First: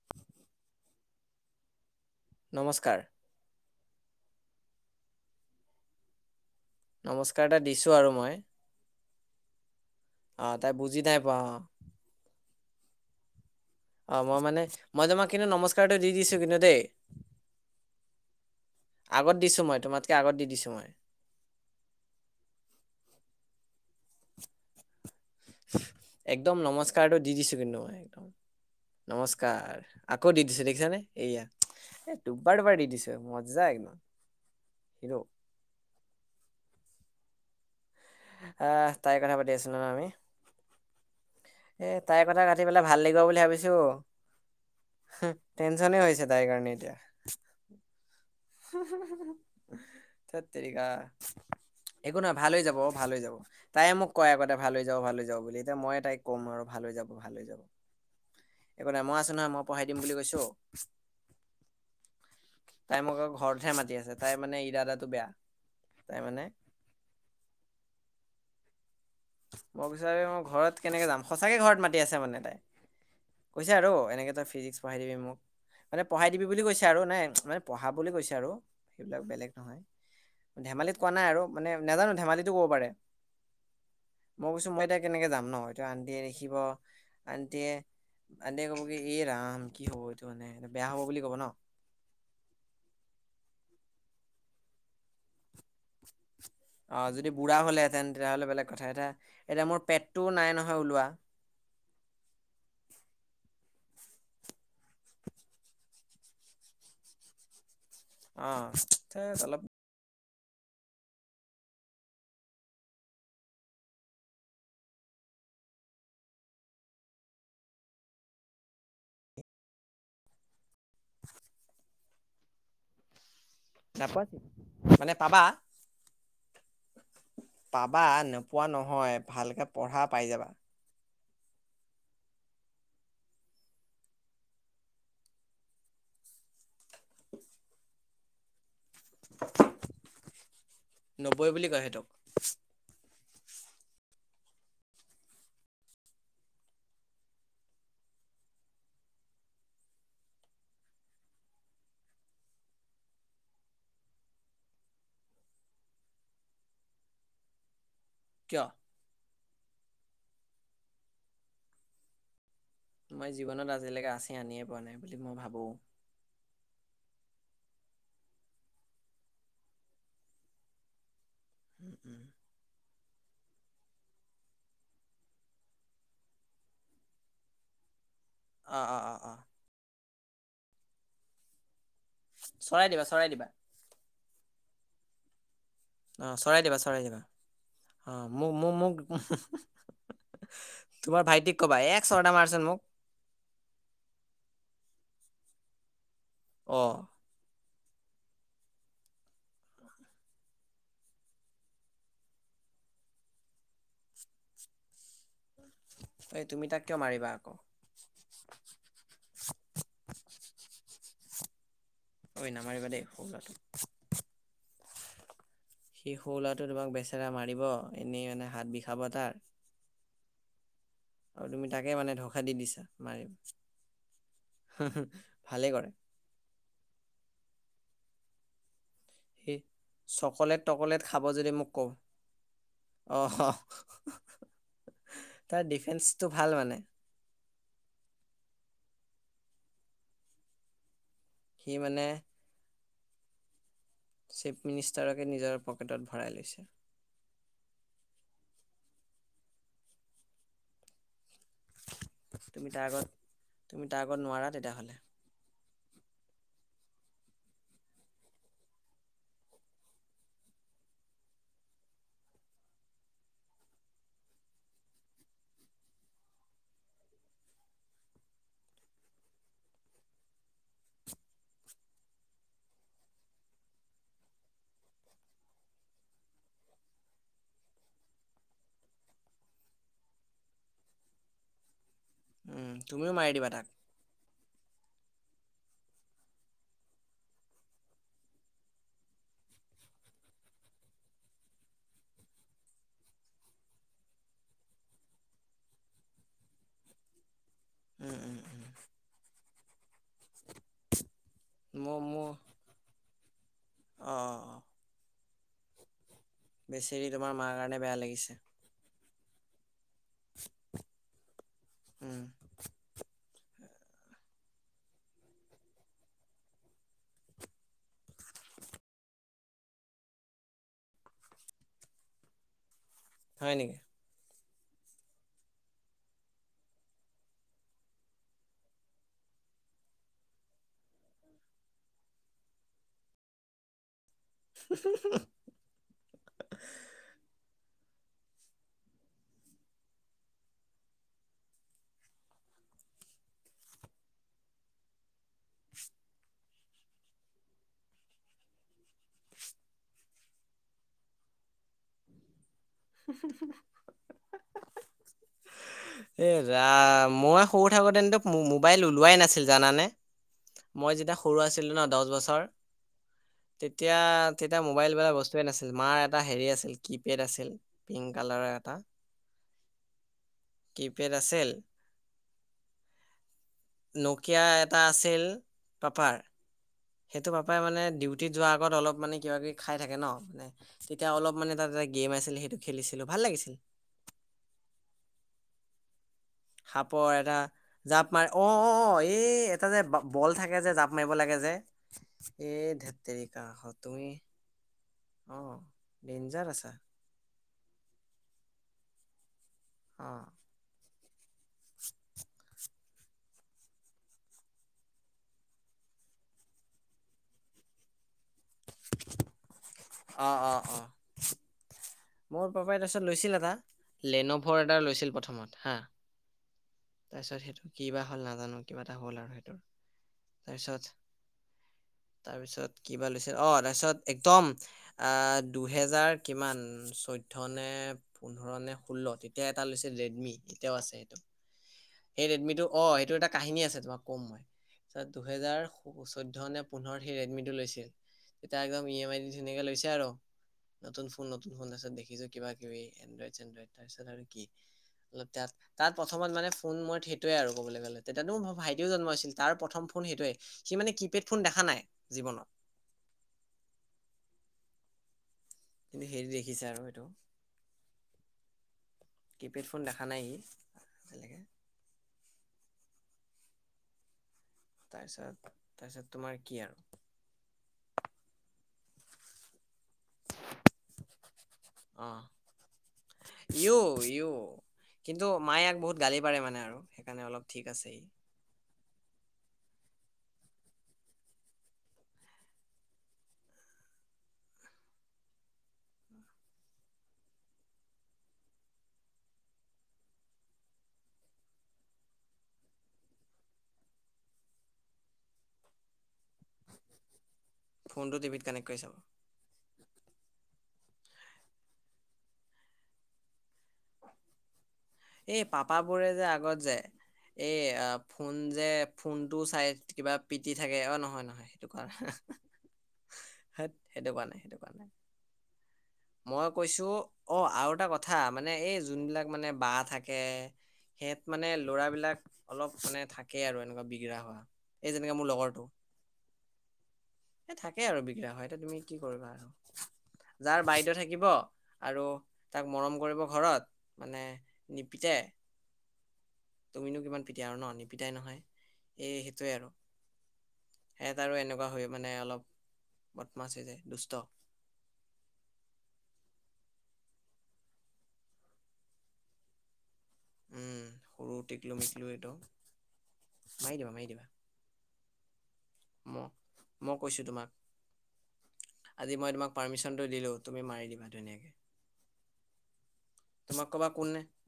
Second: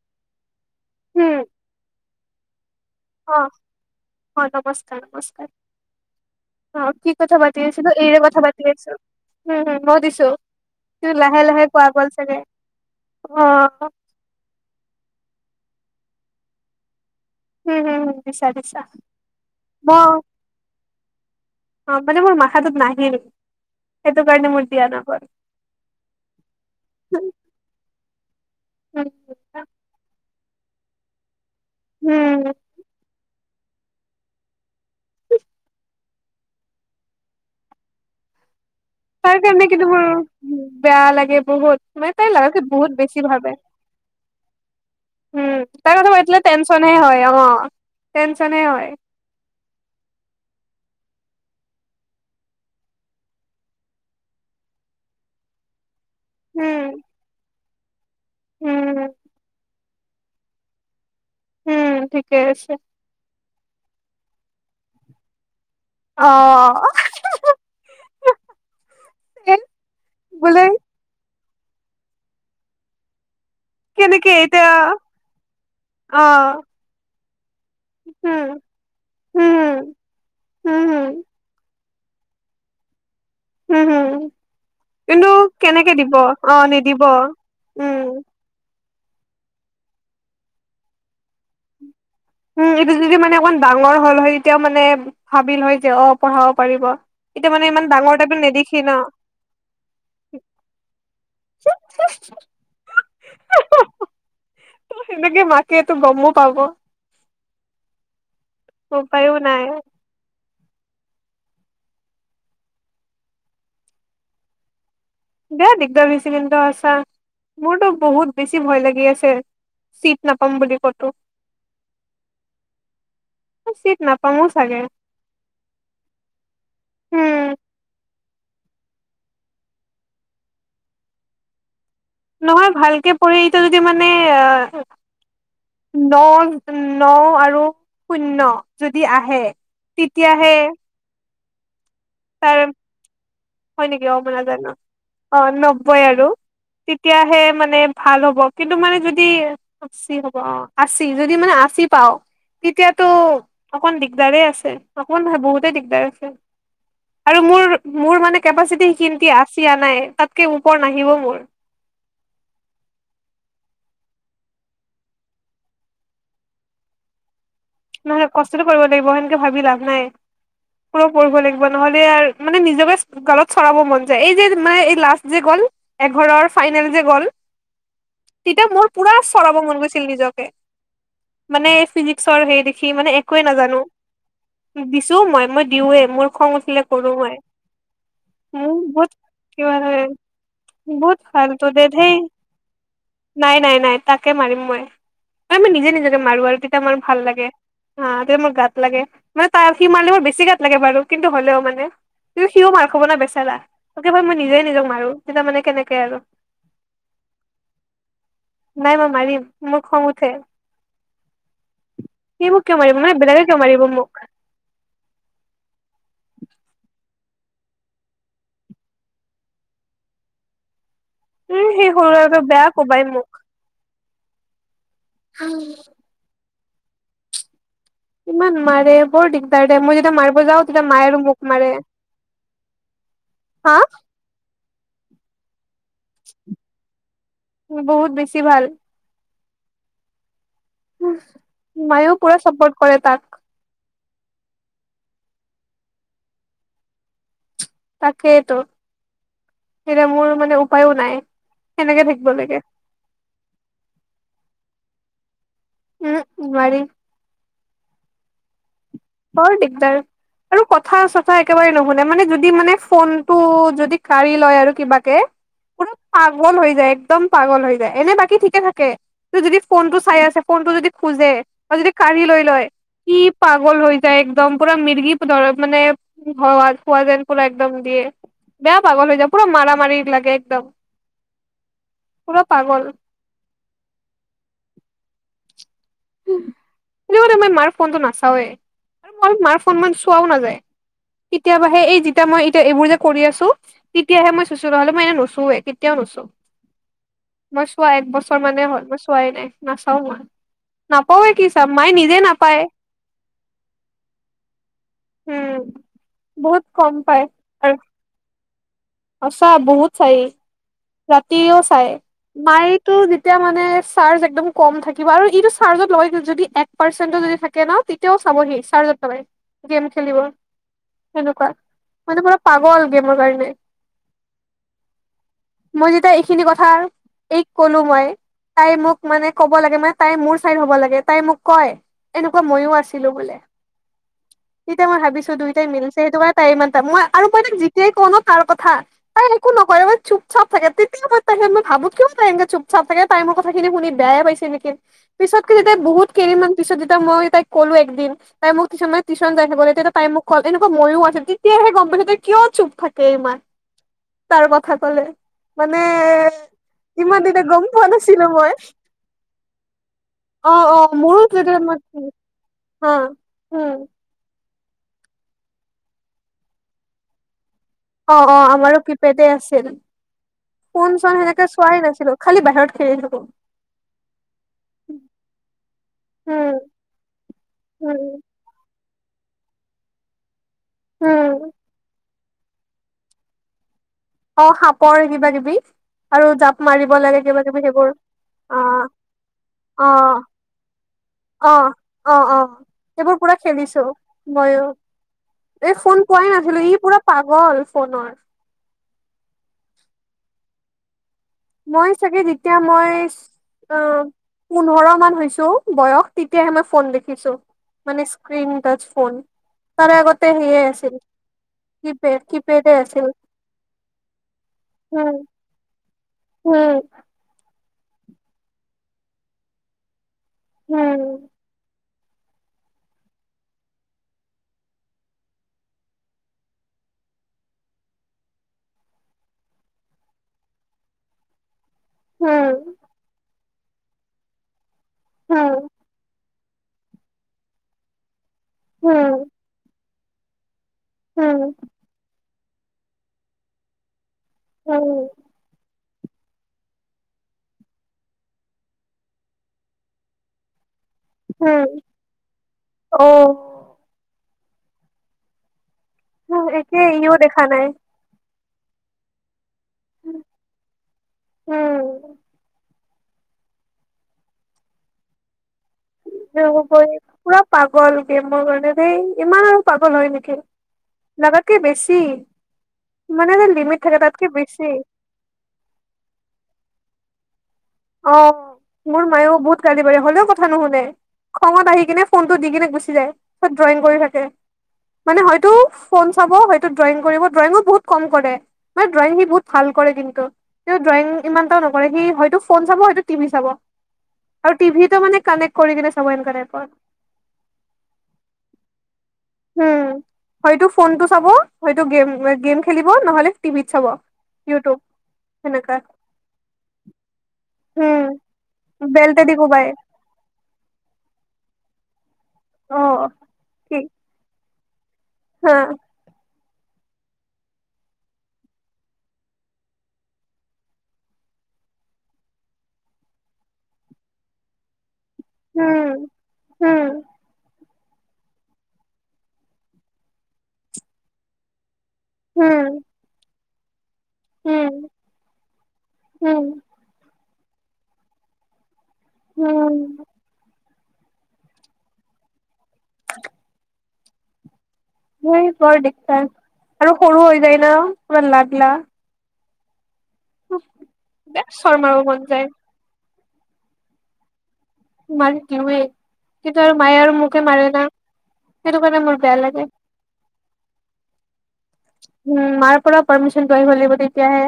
[unintelligible] উম নমস্কাৰ, অহ অ নমস্কাৰ নমস্কাৰ। অ কি কথা নমস্কাৰ এটা পাতি আছিলো, দিছোঁ আৰু এইৰে মই। কথা পাতি আছো। উম উম ময়ো দিছো অ', তাই বুজি কিন্তু নাই পোৱা লাহে অ', লাহে কোৱা গ'ল চাগে অহ। অ মই মানে মই তোমাক কিন্তু নমস্কাৰ এটা দি দিছো কিন্তু দেই। হুম হুম হুম দিছা দিছা আগত দিছো মই ম তোমাতকে আগত দি দিছো মই। অ মানে মোৰ মাথাটোত নাহিল, সেইটো কাৰণে মোৰ দিয়া নহ'ল। একদম নমস্কাৰটো দি দিছো কিন্তু মই একদম। উম নমস্কাৰ, আকৌ দি দিছো দেখিছানে এইয়া। এহ উম দুবাৰ দুবাৰ দি দিছে, মজা একদম। হেল্ল'? আ তাইৰ কথা তাৰ পাতি কাৰণে আছিলো ন' কিন্তু মোৰ আমি? বেয়া লাগে বহুত এ মানে তাইৰ তাই কথা লৰাটো পাতি পেলাই বহুত ভাল বেছি লাগিব বুলি ভাবে ভাবিছোঁ হে, টেনছনে হৈছে তাইৰ কাৰণে এতিয়া। এ অ' টেনছনে হু - হু - হু, ধেৎ তেৰিকা! একো নহয়, ভাল হৈ যাব অ' ভাল হৈ যাব। তাইয়ে মোক কয় আগতে ভাল হৈ যাব, ভাল হৈ যাব বুলি, এতিয়া মইয়ে তাইক কম আৰু ভাল হৈ উম যাব, ভাল হৈ যাব। একো নাই, উম মই আছোঁ নহয়, মই পঢ়াই দিম বুলি কৈছোঁ উম, ঠিকে আছে। তাই মোক আকৌ ঘৰতহে মাতি আছে, তাইৰ মানে ইৰাদাটো বেয়া। তাই মানে অ' হঁ - হঁ। মই বিচাৰি মই বোলে ঘৰত কেনেকে যাম। সঁচাকে ঘৰত মাতি আছে মানে তাই। কৈছে আৰু, কেনেকে এনেকে তই এতিয়া ফিজিক্স পঢ়াই দিবি মোক, মানে অ পঢ়াই দিবি বুলি কৈছে আৰু, নাই মানে পঢ়াবলে কৈছে উম আৰু, সেইবিলাক বেলেগ নহয়। উম উম ধেমালিত কোৱা হম নাই আৰু মানে নেজানো, ধেমালিতো ক'ব পাৰে। হুম, হুম। মই কৈছোঁ মই এতিয়া কেনেকে যাম ন', এতিয়া আন্টিয়ে দেখিব, অ নিদিব আন্টিয়ে উম আন্টিয়ে ক'ব কি, এ ৰাম! কি হ'ব এইটো মানে? এইটো বেয়া হ'ব, বুলি ক'ব ন'। উম, এইটো যদি মানে অকমান ডাঙৰ হ'ল হয়, তেতিয়াও মানে ভাবিল হয় যে অ' পঢ়াব পাৰিব। অ যদি এতিয়া বুঢ়া মানে ইমান হ'লেহেঁতেন ডাঙৰ টাইপৰ তেতিয়াহ'লে বেলেগ নেদেখি কথা ন' এতিয়া এতিয়া মোৰ পেটটোও নাই নহয় ওলোৱা। [inaudible] হঁ - হঁ, অ' সেনেকে মাকে তো গমো পাব। অ উপায়ো ধেৎ অলপ নাই। বেয়া দিগদাৰ দিছে কিন্তু সঁচা। মোৰতো বহুত বেছি ভয় লাগি আছে। চিট নাপাম বুলি ক'তো। চিট নাপা নাপামো চাগে [inaudible] মানে পাবা উম পাবা, নোপোৱা নহয়। ভালকে পঢ়া, পাই যাবা। নহয়, ভালকে পঢ়ি এইটো যদি মানে আহ ন ন আৰু শূন্য যদি আহে, তেতিয়াহে নব্বৈ বুলি কয় সেইটোক। তাৰ- হয় নেকি? অ' মই নাজানো। অ' নব্বৈ আৰু, তেতিয়াহে মানে ভাল হ'ব। কিন্তু মানে যদি আশী হ'ব অ' আশী, যদি মানে আশী পাওঁ তেতিয়াতো অকণ দিগদাৰে আছে, অকমান নহয় বহুতে দিগদাৰ আছে। আৰু মোৰ- মোৰ মানে কিয় কেপাচিটি সিখিনটি আশী আনায়ে, তাতকে ওপৰ নাহিব মোৰ। মই জীৱনত আজিলৈকে আশী আনিয়ে পোৱা নাই বুলি মই ভাবোঁ। নহয়, কষ্টটো কৰিব লাগিব, সেনকে ভাবি লাভ নাই। পুৰা পঢ়িব লাগিব, নহলে আৰ মানে নিজকে গালত চৰাব মন যায়, এই যে মানে এই লাষ্ট যে গ'ল এঘৰৰ ফাইনেল যে গ'ল তেতিয়া অ মোৰ অ পুৰা অ অ চৰাব মন গৈছিল নিজকে, মানে ফিজিক চৰাই দিবা, চৰাই দিবা। জানো। দিছোঁ মই, মই দিওঁৱে অ মোৰ খং চৰাই দিবা উঠিলে চৰাই কৰোঁ দিবা মই। অ মোক মোক মোৰ বহুত মোক কিবা [inaudible] বহুত তোমাৰ ভাইটিক ফালতু ক'বা দে এক ধেই। চৰ্দা মাৰচোন মোক নাই নাই নাই তাকে মাৰিম মই, এ মই নিজে নিজকে মাৰো আৰু অ তেতিয়া মোৰ ভাল লাগে। অ তেতিয়া মোৰ গাত লাগে, মানে তাৰ সি মাৰিলে মোৰ বেছি গাত - লাগে বাৰু কিন্তু হ'লেও মানে কিন্তু সিও মাৰ খাব না বেচাৰা তাৰবাবে মই নিজেই নিজক মাৰো। সেই তাৰ মানে কেনেকে আৰু? এই তুমি তাক কিয় মাৰিবা আকৌ নাই মই মাৰিম মোৰ খং উঠে। সি ঐ মোক কিয় নামাৰিবা মাৰিব, দেই মানে সৰু বেলেগে ল'ৰাটো কিয় মাৰিব মোক? সি সৰু ল'ৰাটোৱে তোমাক বেচেৰা মাৰিব এনেই মানে হাত বিষাব তাৰ। আৰু তুমি উম সেই তাকে সৰু ল'ৰাটো ঢোষা দি বেয়া দিছা কোবাই মোক মাৰিম। অ। ভালেই কৰে ইমান মাৰে বৰ সি দিগদাৰ দেই, মই যেতিয়া মাৰিব চকলেট যাওঁ তেতিয়া টকলেট মায় আৰু খাব যদি মোক মাৰে। কওঁ অ হা তাৰ ডিফেন্সটো ভাল মানে। বহুত বেছি ভাল। উ সি মানে মায়েও পুৰা চাপোৰ্ট কৰে তাক। চিফ মিনিষ্টাৰকে নিজৰ পকেটত ভৰাই লৈছে। তাকেইতো, এতিয়া মোৰ মানে উপায়ো নাই। সেনেকে থাকিব লাগে তুমি তাৰ আগত, তুমি তাৰ আগত নোৱাৰা তেতিয়া হ'লে? উহু নোৱাৰি। বৰ দিগদাৰ। আৰু কথা-চথা একেবাৰে নুশুনে মানে যদি মানে ফোনটো যদি কা়ৰি লয় আৰু কিবাকে - পুৰা পাগল হৈ যায় একদম পাগল হৈ যায় এনেই বাকী ঠিকেই থাকে। যদি ফোনটো চাই আছে ফোনটো যদি খোজে বা যদি কাঢ়ি লৈ লয় কি পাগল হৈ - যায়, একদম পুৰা মিৰ্গি ধৰা মান হোৱা হোৱা যেন পুৰা একদম দিয়ে। বেয়া পাগল হৈ যায় পুৰা মাৰ মাৰি লাগে একদম। পুৰা উম, পাগল তুমিও মাৰি দিবা তাক। উম, সেইটো কাৰণে মই মাৰ ফোনটো নাচাওৱে, আৰু মই মাৰ ফোন ইমান চোৱাও নাযায়। কেতিয়াবা হে এই যেতিয়া মই এতিয়া এইবোৰ যে কৰি আছো - তেতিয়াহে মই ছুইছো নহ'লে মই এনেই নোছোৱে কেতিয়াও নোছোও। [unintelligible] মই চোৱা উম উম একবছৰ উম মানে হ'ল মই চোৱাই নাই নাচাও মই। নাপাওৱে কি চাম মায়ে নিজেই নাপায়। অঁ অঁ অঁ, উম বহুত কম বেছেৰি পায় তোমাৰ মাৰ আৰু কাৰণে বেয়া লাগিছে। সঁচা বহুত চাই ই, ৰাতিও চাই উম মায় টো যেতিয়া মানে চাৰ্জ একদম কম থাকিব আৰু ইটো চাৰ্জত লগাই যদি এক পাৰ্চেণ্টটো যদি থা কে ন তেতিয়াও চাব সি চাৰ্জত লগাই, গেম খেলিব, সেনেকুৱা। মানে পুৰা পাগল গেমৰ কাৰণে। হয় নেকি মই যেতিয়া এইখিনি কথা এইক ক'লো মই - তাই মোক মানে ক'ব লাগে মানে তাই মোৰ চাইড হব লাগে তাই মোক কয় - এনেকুৱা মইও আছিলো বোলে, তেতিয়া মই ভাবিছো দুইটাই মিলিছে সেইটো কাৰণে - তাই ইমানটা, মই আৰু মই তাক যেতিয়াই কওঁ ন তাৰ কথা তাই একো নকয় এ চুপ - চাপ থাকে, তেতিয়াই মই তাকে ম‌ই ভাবো কিয় এনেকে চুপ-চাপ থাকে তাই মোৰ কথা খিনি শুনি বেয়াই পাইছে নেকি? পিছতকে যেতিয়া বহুত কেদিনমান পিছত যেতিয়া মই তাই ক'লো একদিন - তাই মোক পিছলে টেউচন যায় থবলে তেতিয়া তাই মোক কল এনেকুৱ ময়ো আছিলো, তেতিয়াহে গম পাইছো তাই কিয় চুপ থা কে ইমান, তাৰ কথা কলে। মানে এ ৰাম ইমান দিনে মই গম সৰু পোৱা থাকো তেন্তে নাছিলো মো মই মোবাইল ওলোৱাই নাছিল জানানে? অ অ মই যেতিয়া মোৰো সৰু তেতিয়া আছিলো মই ন দহ বছৰ হা উম তেতিয়া- তেতিয়া মোবাইল বোলা বস্তুয়ে নাছিল মাৰ এটা হেৰি আছিল কিপেড আছিল। পিংক অঁ অঁ কালাৰৰ এটা আমাৰো কিপেডে আছিল। ফোন কিপেড চোন সেনেকে আছিল চোৱাই নাছিলো খালি বাহিৰত খেলি থাকো। নকিয়া এটা আছিল পাপাৰ- উম সেইটো পাপাই মানে উম ডিউটিত যোৱাৰ আগত অলপ মানে কিবা কিবি খাই থাকে ন মানে- তেতিয়া অলপ উম মানে তাত এটা গেম আছিল সেইটো খেলিছিলো ভাল লাগিছিল। অঁ সাপৰ কিবা কিবি আৰু জাপ- মাৰিব সাপৰ লাগে এটা কিবা কিবি সেইবোৰ জাপ মাৰ অঁ অ অঁ এই এটা যে অ বল থাকে যে জাপ মাৰিব লাগে যে। অ অ এ ধেত তেৰিকা আকৌ তুমি- মইও অ এই ফোন পোৱাই ডেঞ্জাৰ নাছিলো আছা ই পুৰা পাগল ফোনৰ। অঁ। মই চাগে তেতিয়া মই- অঁ পোন্ধৰ মান হৈছোঁ বয়স তেতিয়াহে মই ফোন দেখিছোঁ। মানে স্ক্ৰিন টাচ ফোন তাৰে অ আগতে অ সেয়ে অ আছিল। কিপেড মোৰ কিপেডে পাপাই আছিল। তাৰপিছত লৈছিল এটা লেন'ভৰ এটা লৈছিল প্ৰথমত হা উমঁ! তাৰপিছত সেইটো কি বা হল নাজানো কিবা এটা হ'ল সেইটোৰ তাৰপিছ- উম, তাৰপিছত কিবা লৈছে অঁ তাৰপিছত একদম- আ দুহেজাৰ কিমান- চৈধ্য নে পোন্ধৰ নে ষোল্ল তেতিয়া এটা লৈছে ৰেডমি এতিয়াও আছে সেইটো। এই উম, উম, ৰেডমি টো অঁ এইটো এটা কাহিনী আছে তোমাক ক'ম মই তাৰপিছত দুহেজাৰ- চৈধ্য নে পোন্ধৰ সেই ৰেডমি টো লৈছিল তেতিয়া একদম ইয়ে এম আই উম, দি ধুনীয়াকে লৈছে আৰু। নতুন ফোন উম, নতুন ফোনাৰাছত দেখিছো কিবা কিবি এনড্ৰইড চেনড্ৰইড তাৰপিছত আৰু কি- [unintelligible] তাত- তাত প্ৰথমত মানে ফোন মই সেইটোৱে আৰু ক'বলৈ গ'লে তেতিয়াতো মোৰ ভাইটিও জন্ম হৈছিল তাৰ প্ৰথম ফোন সেইটোৱে। সি মানে কি পেড ফোন দেখা নাই জীৱনত। অঁ - কিন্তু হেৰি উমঁ দেখিছে আৰু একে সেইটো ইও দেখা নাই। কিপেড ফোন দেখা নাই ই আজিলৈকে। উম, তাৰপিছত তাৰপিছত। তোমাৰ কি ইয়াৰ আৰু উপৰিও পুৰা পাগল গেমৰ কাৰণে সেই ইমান আৰু পাগল হয়ঁ নেকি? লগাতকে বেছি অ মানে যে ইউ লিমিট থাকে ইউ তাতকে বছি। কিন্তু মায়ে ইয়াক বহুত গালি পাৰে মানে আৰু সেইকাৰণে অলপ ঠিক আছে সি। অঁ মোৰ মায়েও বহুত কালি পাৰে হ'লেও কথা নুশুনে। খঙত আহি কিনে ফোনটো দি কিনে গুছি যায় পিছত ড্ৰয়িং কৰি থাকে। মানে হয়তো ফোন চাব হয়তো ড্ৰয়িং কৰিব ড্ৰয়িঙো বহুত কম কৰে। মানে ড্ৰয়িং সি বহুত ভাল কৰে কিন্তু তেওঁ ড্ৰয়িং ইমানটা নকৰে সি হয়তো। ফোন চাব হয়তো টিভি চাব আৰু টিভিটো মানে কানেক্ট কৰিকিনে চাব সেনেকুৱা টাইপৰ। ফোনটো টভিত কানেক্ট কৰি চাব। উমঁ হয়টো ফোনটো চাব হয়তো গেম গেম খেলিব নহ'লে - টিভিত চাব ইউটিউব। এই সেনেকা পাপাবোৰে যে আগত যে এই উম ফোন যে বেলতেদি ফোনটো কোবাই চাই। কিবা পিটি থাকে অঁ নহয় নহয় সেইটো কোৱা নাই। অ সেইট সেইটো কোৱা নাই, সেইটো কোৱা নাই। অঁ। মই কৈছোঁ অ আৰু এটা কথা মানে এই যোনবিলাক মানে বা থাকে। সেয়াত মানে ল'ৰাবিলাক অলপ মানে থাকে আৰু এনেকুৱা বিগৰা হোৱা। এই যেনেকে মোৰ লগৰটো। উম উম এ থাকে আৰু বিগৰা হোৱা। এতিয়া তুমি কি কৰিবা আৰু যাৰ বা থাকিব আৰু উম তাক মৰম কৰিব ঘৰত মানে উম, নিপিতে। উম। তুমিনো কিমান পিটা আৰু ন'? নিপিটাই নহয়, এই সেইটোৱে আৰু। উম, সেহঁত আৰু এনেকুৱা হয় মানে অলপ বতমাছ হৈ যায় দুষ্ট। সেই বৰ দিগদাৰ আৰু সৰু হৈ যায় ন'? পুৰা লাদলা। উম সৰু বেয়া চৰ টিকলো মাৰিব মিকলো মন একদম যায় মাৰি দিবা মাৰি দিবা। মাৰি দিওঁৱে, ম কিন্তু আৰু মই মায়ে আৰু কৈছো মোকে তোমাক মাৰে না, সেইটো কাৰণে মোৰ বেয়া লাগে। চনটো দিলোঁ তুমি মাৰি দিবা ধুনীয়াকে। উম মাৰ পৰাও পাৰ্মিচনটো তোমাক আহিব কবা লাগিব কোনে তেতিয়াহে।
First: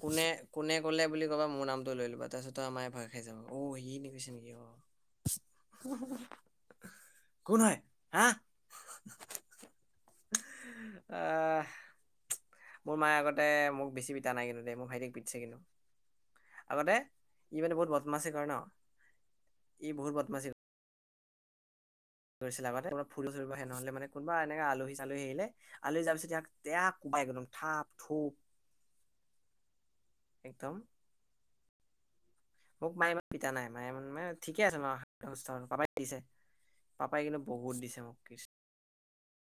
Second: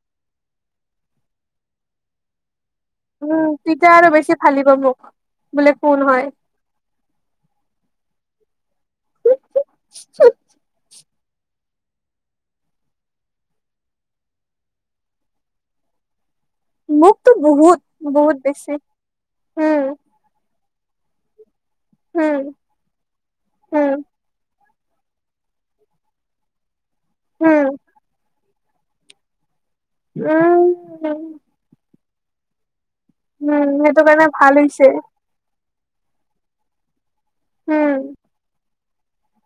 কোনে কোনে ক'লে বুলি ক'বা, মোৰ নামটো লৈ ল'বা। তাৰপিছত তোমাৰ মায়ে ভয় খায় উম তেতিয়া আৰু বেছি ফালিব মোক। বোলে কোন হয় কোন হয় হাঁ। আহ। মোৰ মায়ে আগতে মোক বেছি পিটা নাই কিন্তু দেই মোৰ ভাইটিক পিটিছে কিন্তু। আগতে ই মানে বহুত বতমাছী কৰে ন', ই উম, বহুত বতমাছী উম, কৰিছিলে আগতে ক'ৰবাত ফুৰিব চুৰিব আহে নহ'লে উম, মানে কোনোবা এনেকে আলহী চালহী আহিলে আলহী যোৱা পিছত ইয়াক বেয়া কোবাই একদম উম, থাপ থোপ। উম। একদম। উম। মোক মায়ে ইমান পিটা নাই। উম, মায়ে সেইটো মানে কাৰণে ভাল ঠিকে আছে হৈছে ন'। পাপাই দিছে। পাপাই কিন্তু বহুত উম, দিছে মোক কৃচ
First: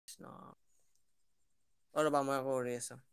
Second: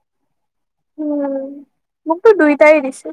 কৃষ্ণ, উম, অ ৰ'বা মোকতো মই আকৌ কৰি দুইটাই আছোঁ। দিছে।